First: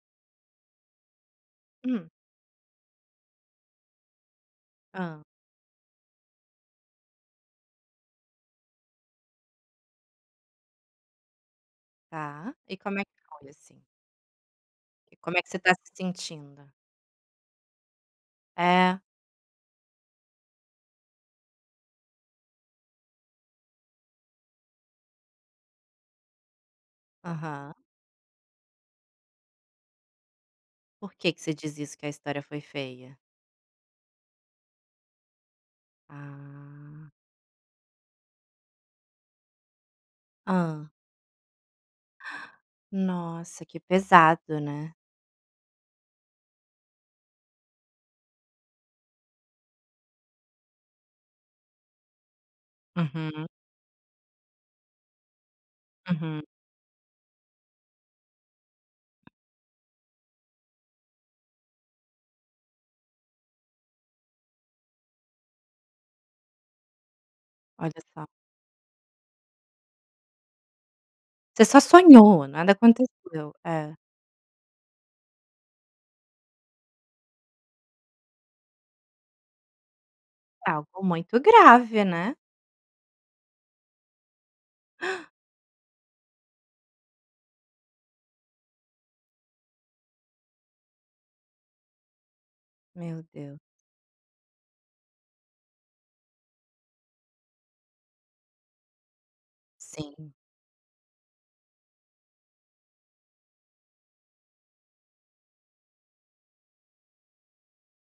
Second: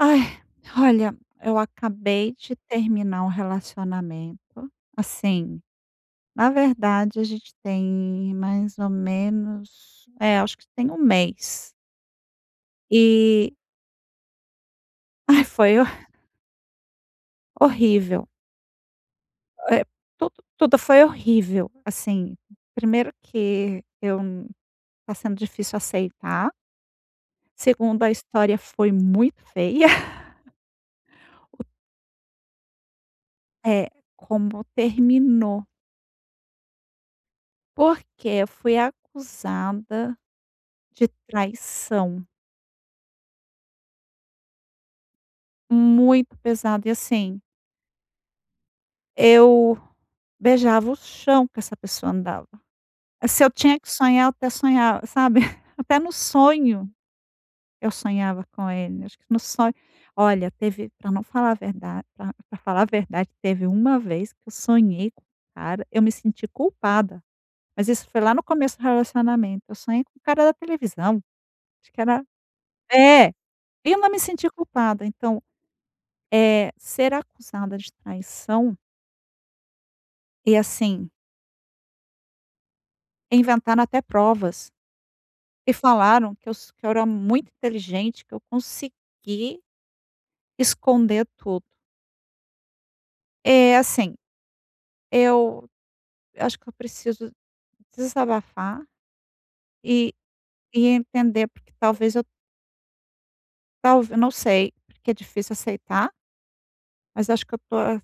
Ai, olha eu Hum. acabei de terminar um relacionamento, Hã. assim, na verdade a gente tem mais ou menos, é, acho que tem 1 mês. Tá, e como é que foi E assim? E como é ai que você foi tá se horr sentindo? horrível. É? Eh, tudo, tudo foi horrível. Assim, 1º que eu tá sendo difícil aceitar. Aham. 2º a história foi muito feia. Por que que você diz isso que a história foi feia? É como terminou. Ah! Porque eu fui acusada Hã? de traição. Nossa! Que pesado né? Muito pesado e assim eu beijava o chão que essa pessoa andava. Se Uhum. eu tinha que sonhar eu até sonhava sabe? Até no Uhum. sonho eu sonhava com ele. Acho que no so olha teve pra eu não falar a verdade pra pra falar a verdade teve uma vez que eu sonhei com um cara eu me senti culpada, mas Olha isso foi só. lá no começo do relacionamento. Eu sonhei com o cara da televisão. Você só Acho que era... sonhou, nada É! aconteceu, é. Eu não me senti culpada então, eh, ser acusada de traição E É algo assim muito grave, né. inventaram até provas e falaram que eu so que eu era muito inteligente que eu consegui esconder tudo. Meu Deus. Eh, assim, eu eu acho que eu preciso desabafar e Sim. e entender porque talvez eu talv eu não sei, porque é difícil aceitar. Mas acho que eu estou a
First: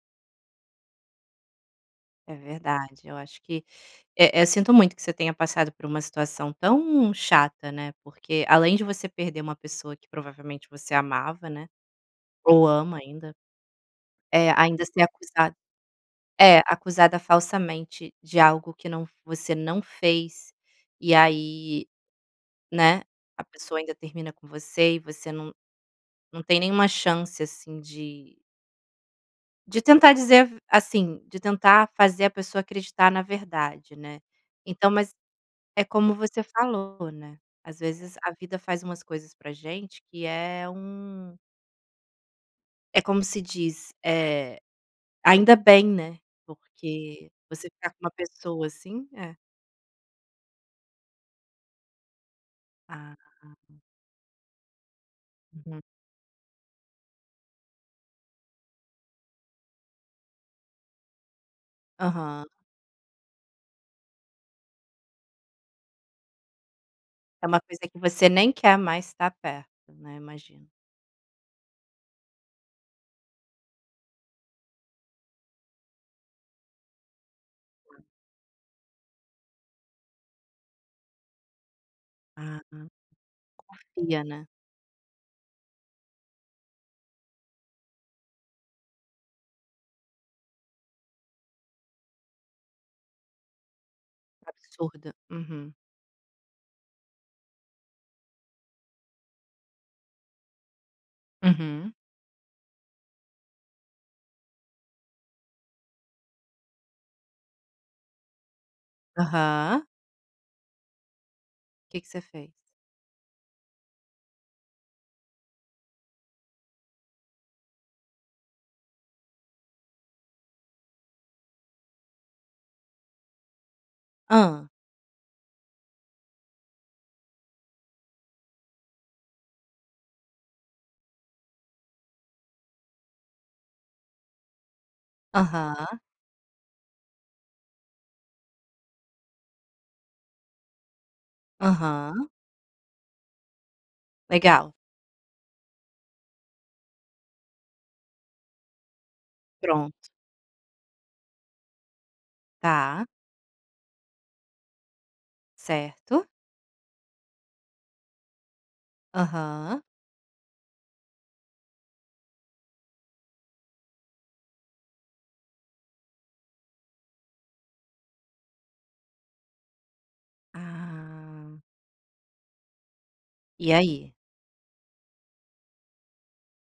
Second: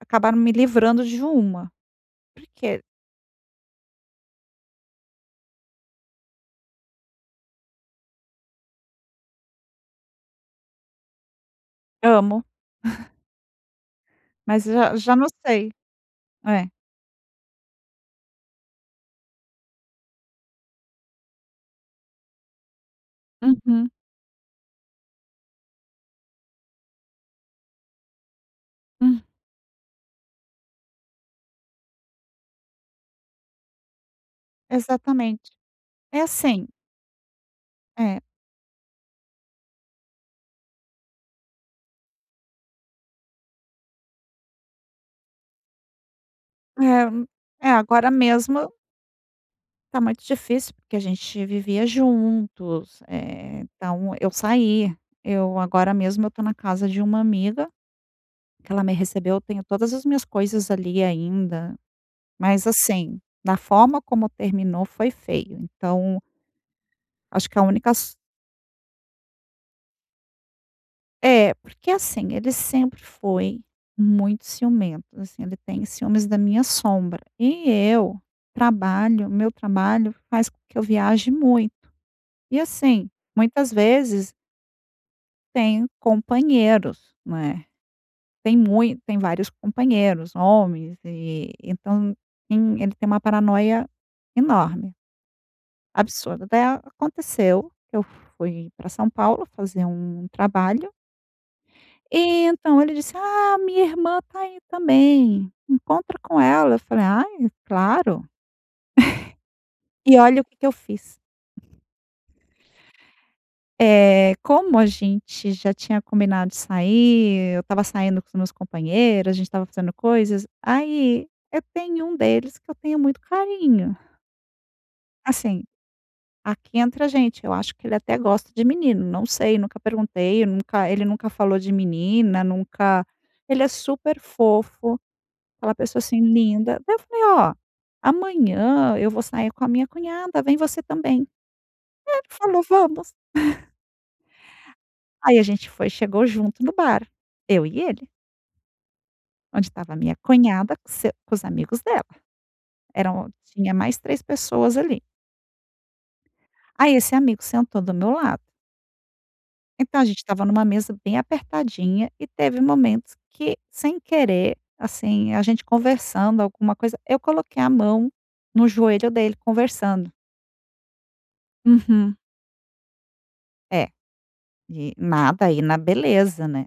acabaram me livrando de uma, É porque verdade. Eu acho que eh-eh, sinto muito que você tenha passado por uma situação tão chata, né. Porque, além de você perder uma pessoa que provavelmente você amava, né, Amo. ou ama ainda. Eh, Mas ainda já ser já não acusad sei. é, É. acusada falsamente de algo que não f você não fez. E aí, né, a pessoa Uhum. ainda termina com você. E você não não tem nenhuma chance, assim, de Hum. de tentar dizer a v assim, de tentar fazer a pessoa acreditar na verdade, né. Então mas Exatamente. é como É você assim falou, né, às vezes, É. a vida faz umas coisas pra gente que é um é como se diz, eh, ainda bem, né, É. porque você É, ficar com uma agora pessoa mesmo assim É. tá muito difícil porque a gente vivia juntos, Ah. eh, então, eu saí. Eu Uhum. agora mesmo, eu estou na casa de uma amiga, que ela me recebeu. Eu tenho todas as minhas coisas ali ainda. Aham. Mas, assim, na forma como terminou, foi feio. Então É acho que uma a coisa única que so você nem quer mais estar perto, né, imagino. É. Porque, assim, ele sempre foi muito ciumento. Assim, ele tem ciúmes da minha sombra. E eu trabalho o meu trabalho faz com que eu viaje muito. E, Ah. assim, muitas Confia, vezes né. tenho companheiros, não é. Tem mui tem vários companheiros homens. E, então, tem ele tem uma paranoia enorme Absurda. Uhum. absurda daí aconteceu. Eu fui pra São Paulo fazer um trabalho Uhum. e então ele disse: "Ah, minha irmã tá aí também. Encontra com ela", eu falei: "Ai, claro". Aham. E olha o que que eu fiz. Que que você fez? Eh, como a gente já tinha combinado sair, eu estava saindo com os meus companheiros, a gente estava fazendo coisas. Aí, eu tem um deles que eu tenho muito carinho. Hã. Assim, aqui entre a gente, eu acho que ele até gosta de menino. Não sei, nunca perguntei. Eu nunca ele nunca falou de menina nunca ele é super fofo, aquela pessoa, Aham. assim, linda. Daí, eu falei: "Ó, amanhã eu vou sair com a minha cunhada. Vem você também". Aí, ele Aham. falou: "Vamos". Legal. Aí, a gente foi chegou junto no bar, eu e ele. Onde estava a Pronto. minha cunhada com se com os amigos dela. Tá. Eram tinha mais 3 pessoas ali. Certo. Aí, esse amigo sentou do meu lado. Aham. Então, a gente estava numa mesa bem apertadinha e teve momentos que, sem querer, assim, a gente conversando alguma coisa eu coloquei a mão no joelho dele, conversando. Ah. Uhum. E É, aí? e nada aí, na beleza, né,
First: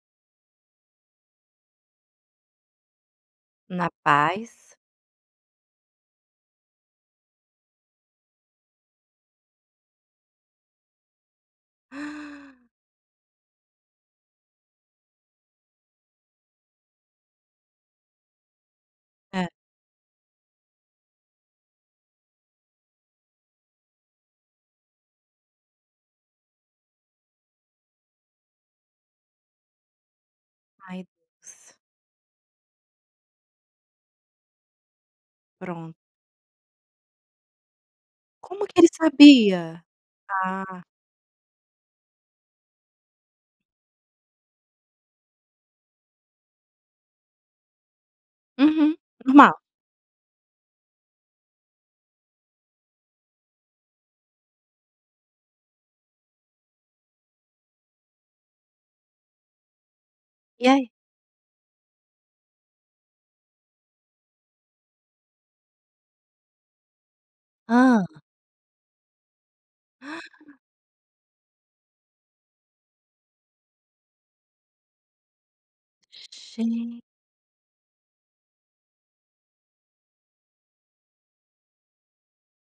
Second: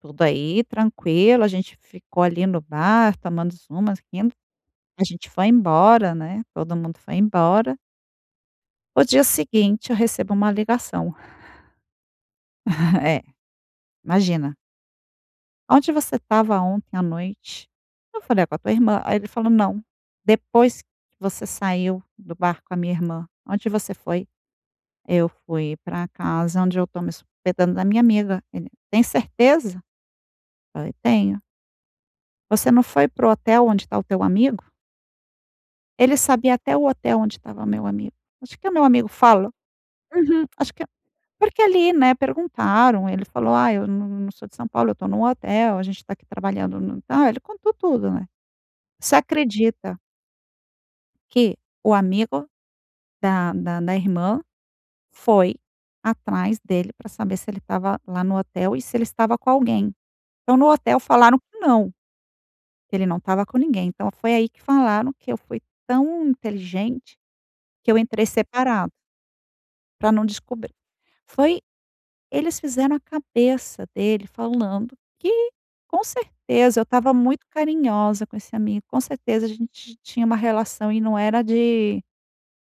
tudo aí tranquilo. A gente ficou ali no bar tomando Na umas, rindo. paz. A gente foi embora, né, todo mundo foi embora. O dia seguinte eu recebo uma ligação. É. Imagina. "Onde você estava ontem à noite?" Eu falei: "Ah, com a tua irmã". Aí ele falou: É. "Não, depois que você saiu do bar com a minha irmã, onde você foi?" "Eu fui pra casa onde eu estou me hospedando, na minha amiga". Ele: "Tem certeza?", falei: Ai, "Tenho". Deus. Você não foi para o hotel onde está o teu amigo? Pronto. Ele sabia até o hotel onde estava meu amigo. Acho Como que o que meu ele amigo falou sabia? Uhum, acho Ah! que porque ali, né, perguntaram, ele falou: "Ah, eu não não sou de São Paulo, eu estou num hotel, a gente está aqui trabalhando no", ah, ele contou tudo, né. Uhum, Você normal. acredita que o amigo da da da irmã foi atrás dele pra saber se ele estava lá no hotel e se ele estava com alguém, então no E aí? hotel falaram que não que ele não estava com ninguém, então foi aí que falaram que eu fui tão inteligente, que eu Hã? entrei separado pra não descobrir. Foi eles fizeram a cabeça dele falando que, com certeza, eu Gen estava muito carinhosa com esse amigo, com certeza a gente tinha um relação e não era de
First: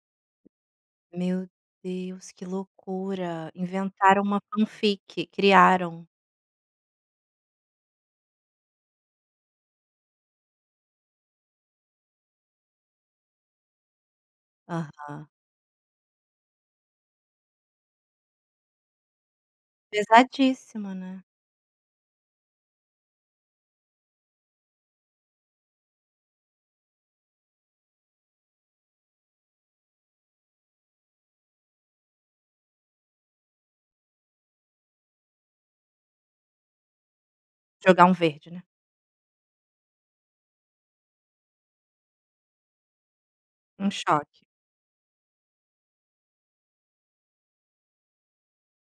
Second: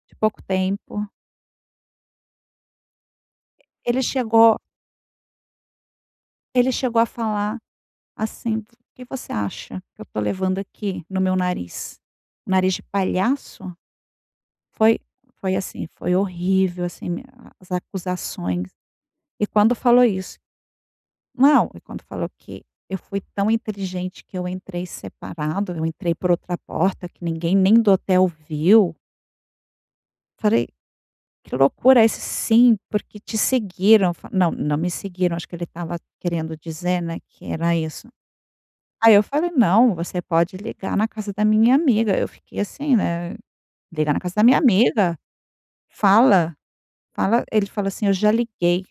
de pouco tempo. Meu Deus, que loucura, Ele inventaram uma uma chegou fan-fic, criaram. ele chegou a falar assim: "O que você acha que eu estou levando aqui no meu nariz, nariz de palhaço?" Foi Aham. foi assim foi horrível assim a as acusações e quando falou isso Pesadíssimo, né? Não, e quando falou que: "Eu fui tão inteligente que eu entrei separado, eu entrei por outra porta, que ninguém nem do hotel viu." Falei: "Que loucura", "Isso sim, porque te seguiram.", eu f "Não, não me seguiram", acho que ele estava querendo dizer, né, que era Jogar isso. um verde, né? Aí eu falei: "Não, você pode ligar na casa da minha amiga!" Eu fiquei assim, né, Um liga na casa da choque. minha amiga, fala fala ele falou assim: "Eu já liguei,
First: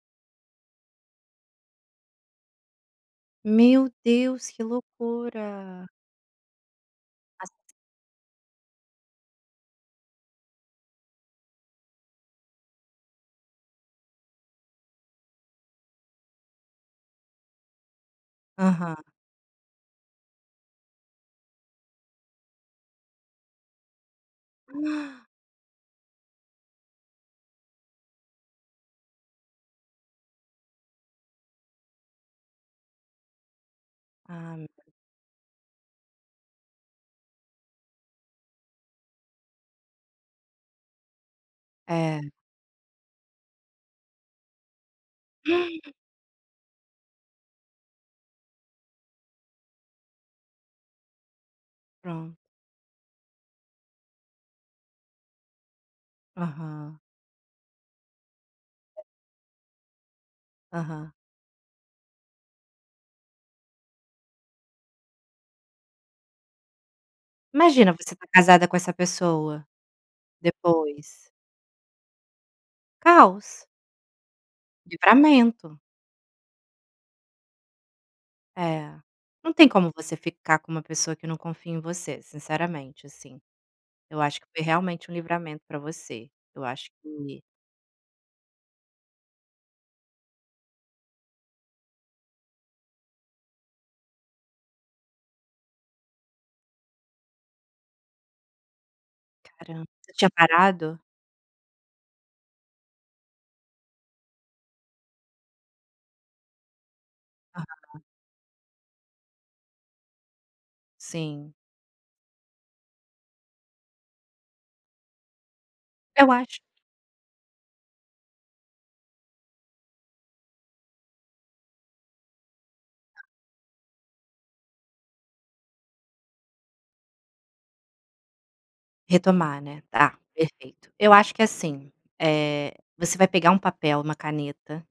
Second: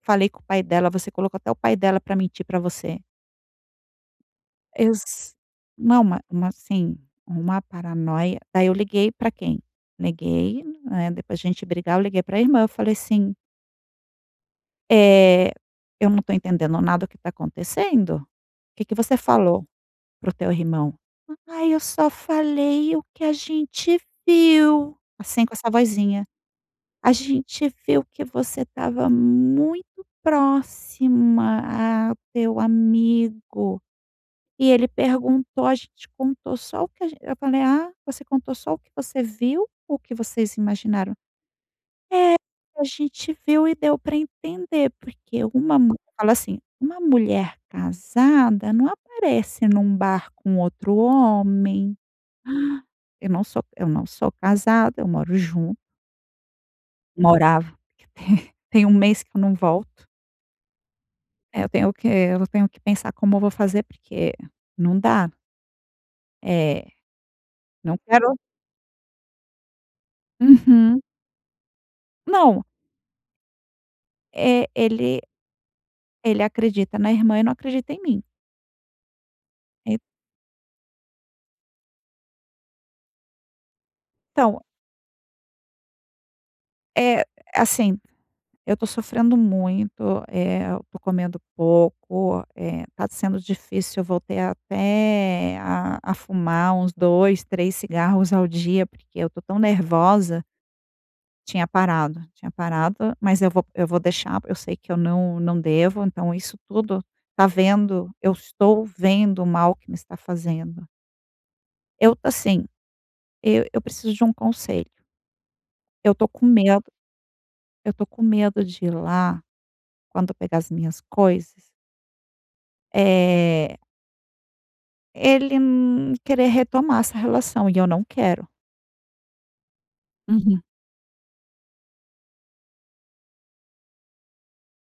falei com o pai dela, você colocou até o pai dela pra mentir pra você." Meu Deus, que Eles loucura. Não, ma uma, assim, uma [unintelligible] paranoia. Aí eu liguei pra quem? Negei, né. Depois de a gente brigar, eu liguei para irmã, eu falei assim "Eh, eu não tô entendendo nada o que tá acontecendo, que que Aham. você falou para o teu irmão?". "Ai eu só falei o que a gente viu", assim, com essa vozinha. "A gente viu que você estava muito próxima a teu amigo, e Ah. ele perguntou, a gente contou só o que a gen" eu falei: "Ah, você contou só o que você viu ou que vocês imaginaram?" É! "É, a gente viu e deu pra entender, porque uma mu" falou assim: "Uma mulher casada não aparece num bar com outro homem". Pro Eu não sou eu não sou casada, eu moro jun Aham. Morava. Tem 1 mês que eu não volto. Aham. É, eu tenho que eu tenho que pensar como eu vou fazer, porque não dá. É, Imagina não você tá quero casada com essa pessoa Uhum. depois. Não. Caos. É, ele Livramento. ele acredita na irmã e não acredita em mim. É, não tem como En você ficar com uma pessoa que não confia em você, sinceramente, assim, eu acho que Então foi realmente um livramento pra você, eu acho É, que assim, eu tô sofrendo muito, eh, eu tô comendo pouco, eh, está sendo difícil. Eu voltei até a a fumar uns 2, 3 cigarros ao dia, porque eu tô tão Caram você tinha nervosa. parado? Tinha parado, tinha parado. Mas eu vou eu vou deixar, eu sei que eu não não devo. Então isso tudo tá Aham. vendo eu estou vendo o mal que me está fazendo. Sim. Eu, assim, e eu preciso de um conselho. Eu tô Eu com acho medo eu tô com medo de ir lá quando pegar as minhas coisas eh ele, hum, querer retomar essa relação e eu não quero. Retomar, né, tá, Uhum. perfeito. Eu acho que, assim, eh, você vai pegar um papel, uma caneta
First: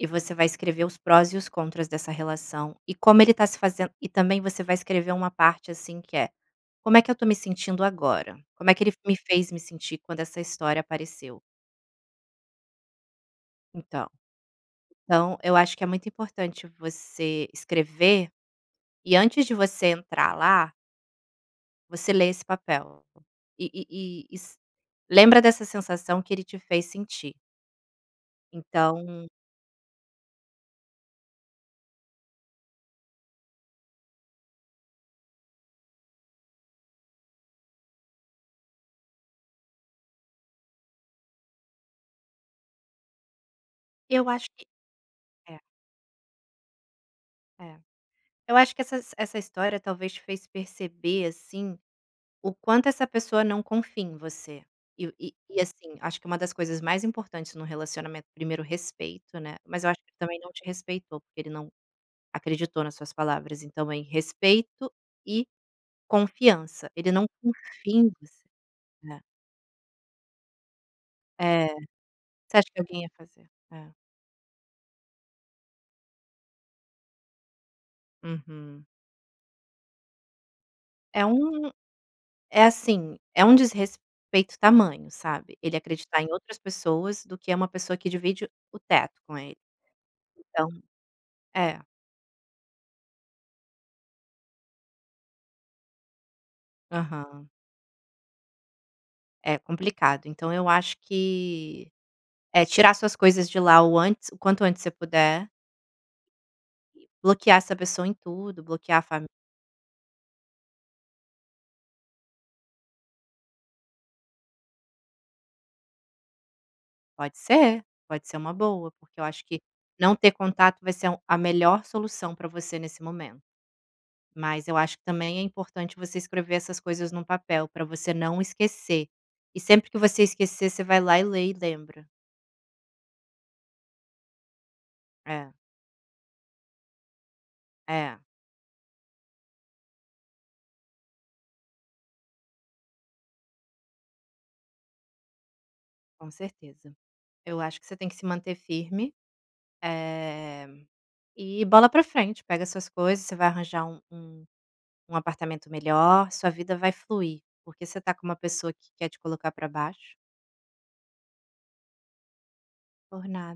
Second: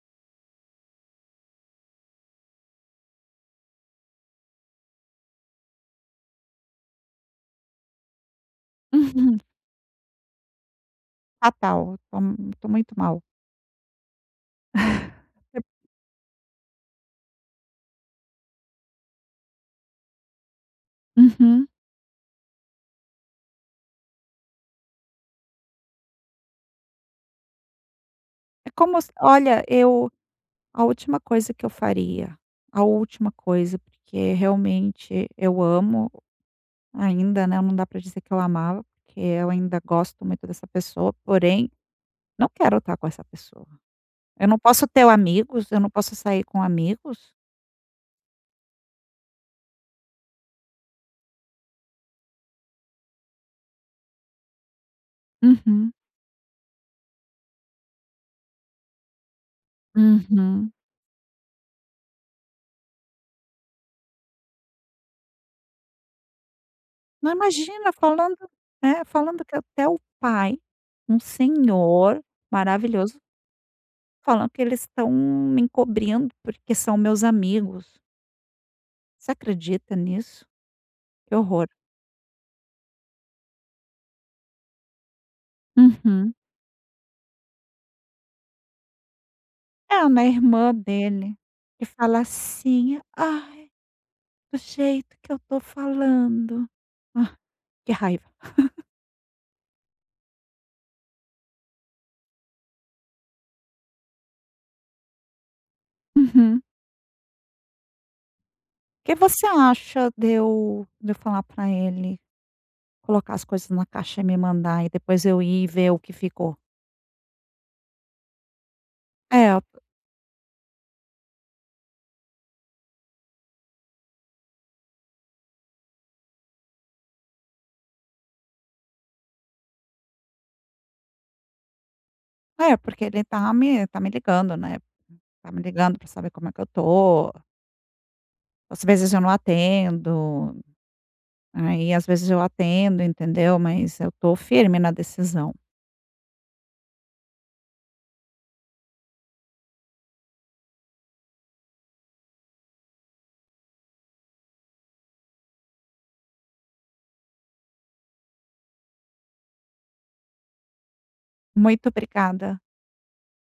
e você vai escrever os prós e os contras dessa relação, e como ele tá se fazendo e também você vai escrever uma parte assim que é "como é que eu estou me sentindo agora?", como é que ele f me Uhum. fez me sentir quando essa história apareceu? Fatal, eu tô m tô muito mal. Então. Então eu acho que é muito importante você escrever, e antes de você entrar lá Uhum. você lê esse papel, e e e s lembra dessa sensação que ele te fez sentir. É como s Então olha, eu, a última coisa que eu faria, a última coisa, porque realmente eu amo ainda, né, não dá pra dizer que eu amava, porque eu ainda gosto muito dessa pessoa, porém não quero estar com essa pessoa. Eu acho Eu não que posso ter o é. amigos, eu não posso sair com amigos? É. Eu acho que essas essa história talvez te fez perceber, assim, o quanto essa pessoa não confia em você, e e e, Uhum. assim, acho que uma das coisas mais importantes num relacionamento 1º respeito, né, mas eu acho que também não te Uhum. respeitou, porque ele não acreditou nas suas palavras, então aí respeito e confianç. Ele não Não, imagina, confia em falando, você, né, né. falando que até o pai, um É, senhor você acha que alguém ia maravilhoso fazer É. falando que eles estão me encobrindo, porque são meus amigos. Uhum. Você acredita nisso? É Que horror. um é assim, é um desrespeito tamanho, sabe, ele acreditar em Uhum. outras pessoas do que é uma pessoa que divide o teto com ele. É uma Então irmã dele É. que fala assim: "Ai, do jeito que eu estou falando", ai, Aham. que raiva. É complicado, então eu acho que é tirar suas coisas de lá o antes o quanto antes você puder Uhum bloquear essa pessoa em tudo, bloquear a O que fa você acha de eu de eu falar pra ele, colocar as coisas na caixa e me mandar e depois eu ir e ver o que ficou? Pode ser, pode ser uma boa, porque eu acho É. que não ter contato vai ser um a melhor solução para você nesse momento, mas eu acho que também é importante você escrever essas coisas num papel para você não esquecer, e sempre que você esquecer você vai lá e lê e lembra. É porque ele tá me tá me ligando, né, É. tá me ligando pra saber como é que eu estou. É. Às vezes, eu não atendo, aí, às vezes, eu atendo, entendeu, mas eu estou firme na decisão. Com certeza, eu acho que você tem que se manter firme, eh, e bola para frente. Pega suas coisas, você vai arranjar um um um apartamento melhor, sua vida vai fluir, porque você tá com uma pessoa que quer te colocar pra baixo. Muito obrigada. Por nada.